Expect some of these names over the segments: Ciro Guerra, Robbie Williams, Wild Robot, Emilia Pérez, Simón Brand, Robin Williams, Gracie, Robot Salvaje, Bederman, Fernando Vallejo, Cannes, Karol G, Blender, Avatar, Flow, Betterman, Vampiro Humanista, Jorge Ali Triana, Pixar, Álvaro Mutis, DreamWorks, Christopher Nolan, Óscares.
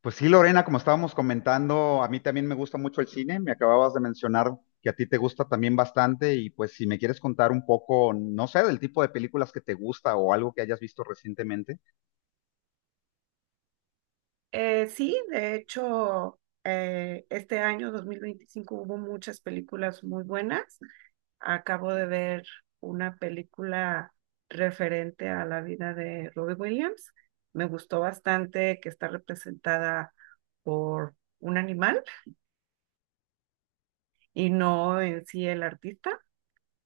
Pues sí, Lorena, como estábamos comentando, a mí también me gusta mucho el cine. Me acababas de mencionar que a ti te gusta también bastante y pues si me quieres contar un poco, no sé, del tipo de películas que te gusta o algo que hayas visto recientemente. Sí, de hecho, este año 2025 hubo muchas películas muy buenas. Acabo de ver una película referente a la vida de Robbie Williams. Me gustó bastante que está representada por un animal y no en sí el artista.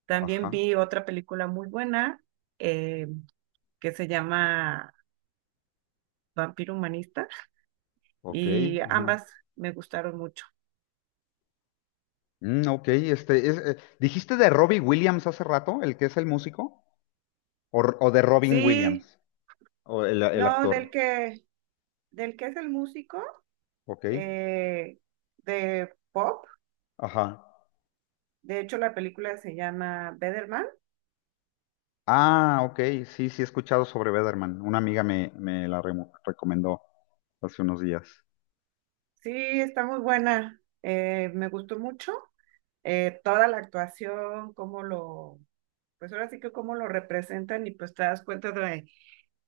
También Ajá, vi otra película muy buena, eh, que se llama Vampiro Humanista, ok, y ajá. ambas me gustaron mucho. Ok, este, es, ¿dijiste de Robbie Williams hace rato, el que es el músico? ¿O, o de Robin Sí. Williams, o el No, actor? Del que es el músico, Ok, eh, de pop. ajá. De hecho, la película se llama Betterman. Ah, ok, sí, sí he escuchado sobre Bederman. Una amiga me la recomendó hace unos días. Sí, está muy buena. Me gustó mucho, toda la actuación, pues ahora sí que cómo lo representan, y pues te das cuenta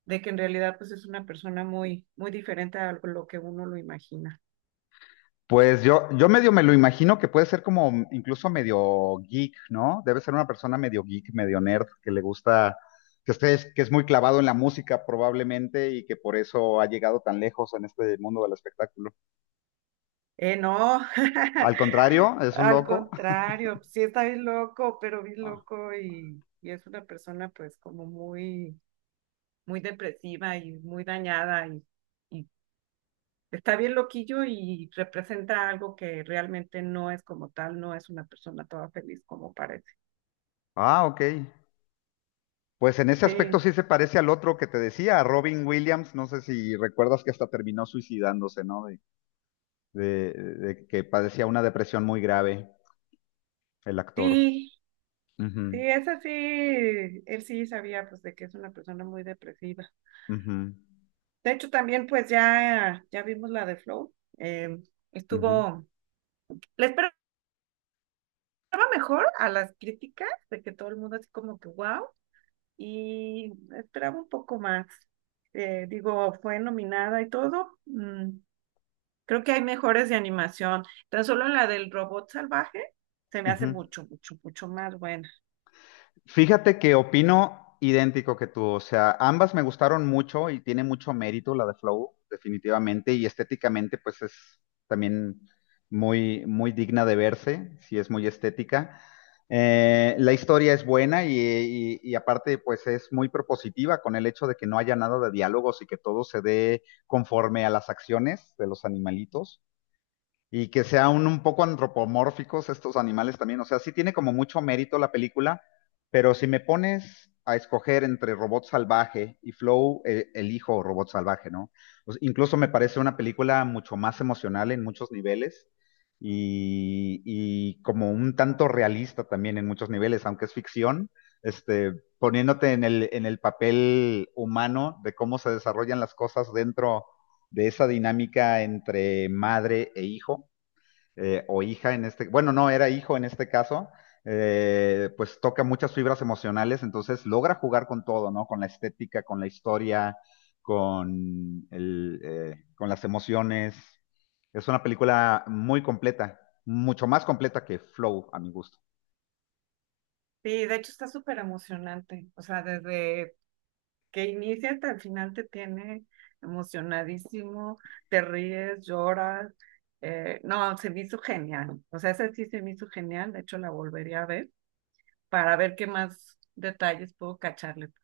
de que en realidad pues es una persona muy, muy diferente a lo que uno lo imagina. Pues yo medio me lo imagino que puede ser como incluso medio geek, ¿no? Debe ser una persona medio geek, medio nerd, que le gusta, que esté, que es muy clavado en la música probablemente y que por eso ha llegado tan lejos en este mundo del espectáculo. No, Al contrario, es un al loco. contrario, sí está bien loco, pero bien Ah, loco, y es una persona pues como muy muy depresiva y muy dañada, y está bien loquillo y representa algo que realmente no es como tal, no es una persona toda feliz como parece. ah, ok. Pues en ese aspecto Sí, sí se parece al otro que te decía, a Robin Williams. No sé si recuerdas que hasta terminó suicidándose, ¿no? De, de que padecía una depresión muy grave, el actor. sí, sí, Ujú, es así. Él sí sabía pues de que es una persona muy depresiva. ujú, De hecho, también pues ya, ya vimos la de Flow. eh, ujú. Estuvo, le esperaba mejor a las críticas de que todo el mundo así como que wow, y esperaba un poco más. Digo, fue nominada y todo. Mm, creo que hay mejores de animación. Tan solo la del robot salvaje se me Ujú. hace mucho, mucho, mucho más buena. Fíjate que opino idéntico que tú, o sea, ambas me gustaron mucho y tiene mucho mérito la de Flow, definitivamente, y estéticamente pues es también muy, muy digna de verse, sí es muy estética. La historia es buena y aparte pues es muy propositiva con el hecho de que no haya nada de diálogos y que todo se dé conforme a las acciones de los animalitos. Y que sean un poco antropomórficos estos animales también. O sea, sí tiene como mucho mérito la película, pero si me pones a escoger entre Robot Salvaje y Flow, elijo Robot Salvaje, ¿no? O sea, incluso me parece una película mucho más emocional en muchos niveles y como un tanto realista también en muchos niveles, aunque es ficción, este, poniéndote en en el papel humano de cómo se desarrollan las cosas dentro de esa dinámica entre madre e hijo o hija en este, bueno, no, era hijo en este caso, pues toca muchas fibras emocionales, entonces logra jugar con todo, ¿no? Con la estética, con la historia, con, el, con las emociones. Es una película muy completa, mucho más completa que Flow, a mi gusto. Sí, de hecho está súper emocionante. O sea, desde que inicia hasta el final te tiene emocionadísimo, te ríes, lloras. No, se me hizo genial. O sea, esa sí se me hizo genial. De hecho, la volvería a ver, para ver qué más detalles puedo cacharle. Porque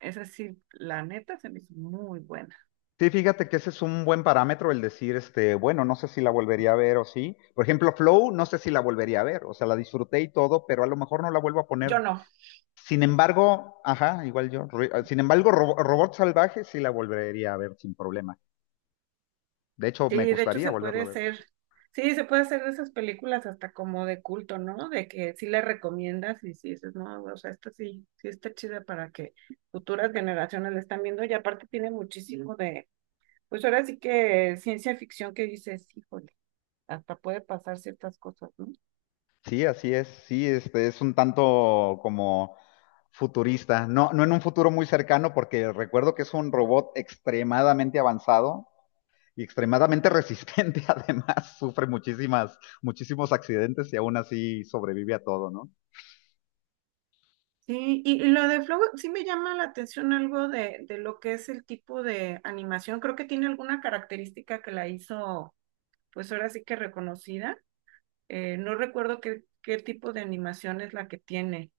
esa sí, la neta se me hizo muy buena. Sí, fíjate que ese es un buen parámetro el decir, este, bueno, no sé si la volvería a ver o sí. Por ejemplo, Flow, no sé si la volvería a ver, o sea, la disfruté y todo, pero a lo mejor no la vuelvo a Yo poner. no. Sin embargo, ajá, igual yo. Sin embargo, Robot Salvaje sí la volvería a ver sin problema. De hecho, me Sí, de hecho gustaría se volverla puede a ver. hacer, sí, se puede hacer de esas películas hasta como de culto, ¿no? De que sí le recomiendas y sí dices, no, o sea, esta sí, sí está chida para que futuras generaciones la están viendo, y aparte tiene muchísimo de, pues ahora sí que ciencia ficción, que dices, híjole, hasta puede pasar ciertas cosas, ¿no? Sí, así es. Sí, este es un tanto como futurista. No, no en un futuro muy cercano, porque recuerdo que es un robot extremadamente avanzado y extremadamente resistente. Además, sufre muchísimos accidentes y aún así sobrevive a todo, ¿no? Sí, y lo de Flow sí me llama la atención algo de lo que es el tipo de animación. Creo que tiene alguna característica que la hizo, pues ahora sí que reconocida. No recuerdo qué, qué tipo de animación es la que tiene.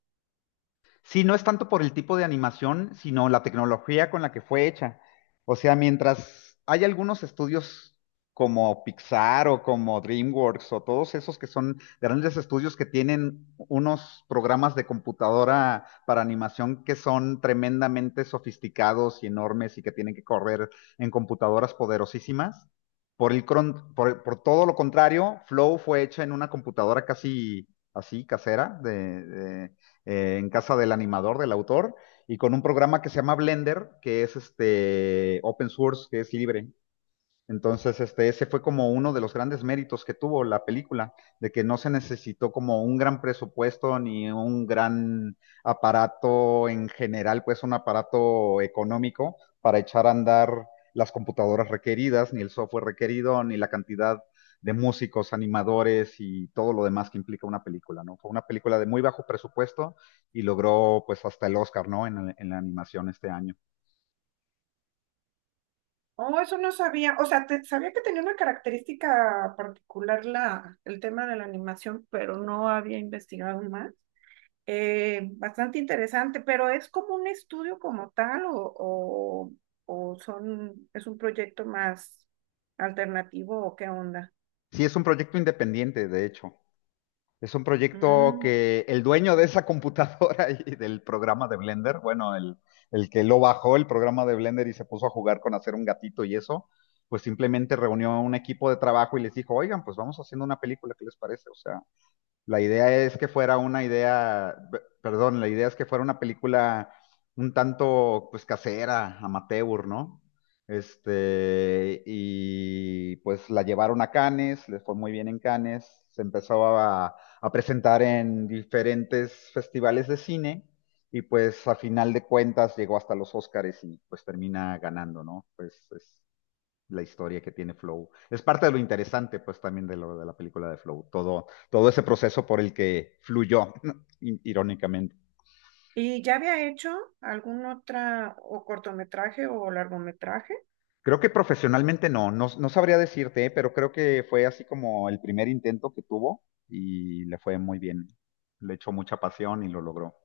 Sí, no es tanto por el tipo de animación, sino la tecnología con la que fue hecha. O sea, mientras hay algunos estudios como Pixar o como DreamWorks o todos esos que son grandes estudios que tienen unos programas de computadora para animación que son tremendamente sofisticados y enormes y que tienen que correr en computadoras poderosísimas. Por el por todo lo contrario, Flow fue hecha en una computadora casi así, casera, en casa del animador, del autor, y con un programa que se llama Blender, que es este open source, que es libre. Entonces, este, ese fue como uno de los grandes méritos que tuvo la película, de que no se necesitó como un gran presupuesto ni un gran aparato en general, pues un aparato económico para echar a andar las computadoras requeridas, ni el software requerido, ni la cantidad de músicos, animadores y todo lo demás que implica una película, ¿no? Fue una película de muy bajo presupuesto y logró pues hasta el Oscar, ¿no? En la animación este año. Oh, eso no sabía. O sea, sabía que tenía una característica particular el tema de la animación, pero no había investigado más. Bastante interesante, pero ¿es como un estudio como tal o son, es un proyecto más alternativo o qué onda? Sí, es un proyecto independiente, de hecho. Es un proyecto Mm. que el dueño de esa computadora y del programa de Blender, el que lo bajó el programa de Blender y se puso a jugar con hacer un gatito y eso, pues simplemente reunió a un equipo de trabajo y les dijo, oigan, pues vamos haciendo una película, ¿qué les parece? O sea, la idea es que fuera una idea, p- perdón, la idea es que fuera una película un tanto pues casera, amateur, ¿no? Este, y pues la llevaron a Cannes, les fue muy bien en Cannes, a presentar en diferentes festivales de cine y pues a final de cuentas llegó hasta los Óscares y pues termina ganando, ¿no? Pues es la historia que tiene Flow. Es parte de lo interesante, pues, también de la película de Flow, todo ese proceso por el que fluyó, irónicamente. ¿Y ya había hecho algún otra o cortometraje o largometraje? Creo que profesionalmente no sabría decirte, ¿eh? Pero creo que fue así como el primer intento que tuvo y le fue muy bien. Le echó mucha pasión y lo logró.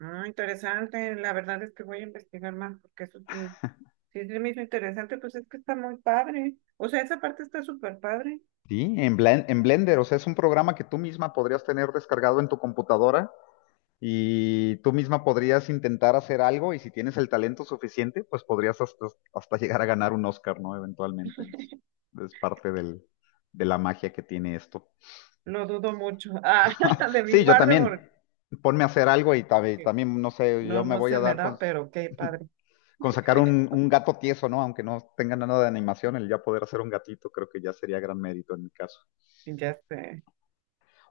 Ah, interesante, la verdad es que voy a investigar más porque eso sí, sí se me hizo interesante, pues es que está muy padre. O sea, esa parte está súper padre. Sí, en Blender, o sea, es un programa que tú misma podrías tener descargado en tu computadora y tú misma podrías intentar hacer algo y si tienes el talento suficiente, pues podrías hasta llegar a ganar un Oscar, ¿no? Eventualmente. Es parte de la magia que tiene esto. Lo dudo mucho. Ah, de mi Sí, yo parte también. porque Ponme a hacer algo y también, no sé, no, yo me no voy se a me dar con, da, pero qué padre. con sacar un gato tieso, ¿no? Aunque no tenga nada de animación, el ya poder hacer un gatito creo que ya sería gran mérito en mi caso. Ya sé.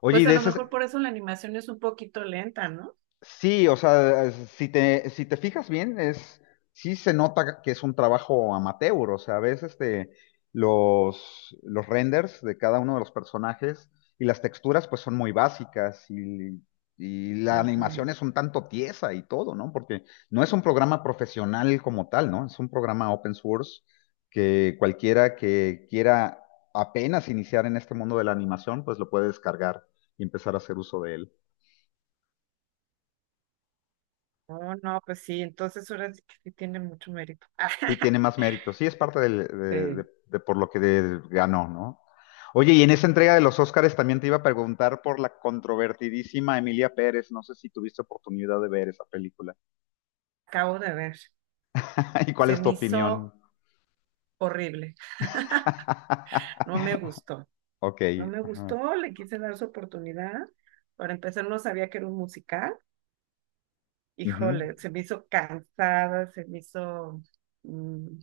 Oye, Pues y a de lo mejor ese, por eso la animación es un poquito lenta, ¿no? sí, o sea, si te fijas bien, es, sí se nota que es un trabajo amateur, o sea, ves este, los renders de cada uno de los personajes y las texturas pues son muy básicas y la animación Ujú. es un tanto tiesa y todo, ¿no? Porque no es un programa profesional como tal, ¿no? Es un programa open source que cualquiera que quiera apenas iniciar en este mundo de la animación pues lo puede descargar y empezar a hacer uso de él. Oh, no, pues sí, entonces ahora sí que sí tiene mucho mérito. Sí, tiene más mérito. Sí, es parte Sí. De por lo que ganó, ¿no? Oye, y en esa entrega de los Óscares también te iba a preguntar por la controvertidísima Emilia Pérez. No sé si tuviste oportunidad de ver esa película. Acabo de ver. ¿Y cuál Se es tu me opinión? hizo horrible. No me gustó. Ok. No me Ajá. gustó, le quise dar su oportunidad. Para empezar, no sabía que era un musical. Ujú. Híjole, se me hizo cansada, se me hizo, mm,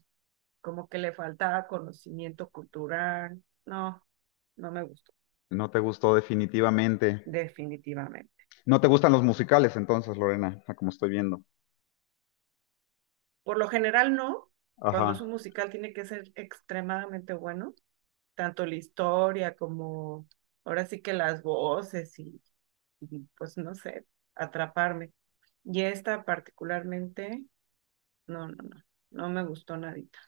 como que le faltaba conocimiento cultural. No, no me gustó, No te gustó definitivamente. definitivamente. No te gustan los musicales entonces, Lorena, como estoy viendo. Por lo general no, cuando es Ajá. un musical tiene que ser extremadamente bueno, tanto la historia como ahora sí que las voces y, pues no sé, atraparme. Y esta particularmente, no, no, no, no me gustó nadita.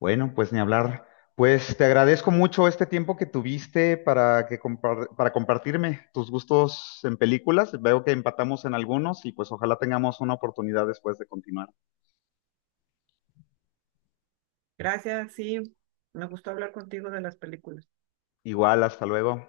Bueno, pues ni hablar. Pues te agradezco mucho este tiempo que tuviste para que para compartirme tus gustos en películas. Veo que empatamos en algunos y pues ojalá tengamos una oportunidad después de continuar. Gracias, sí, me gustó hablar contigo de las películas. Igual, hasta luego.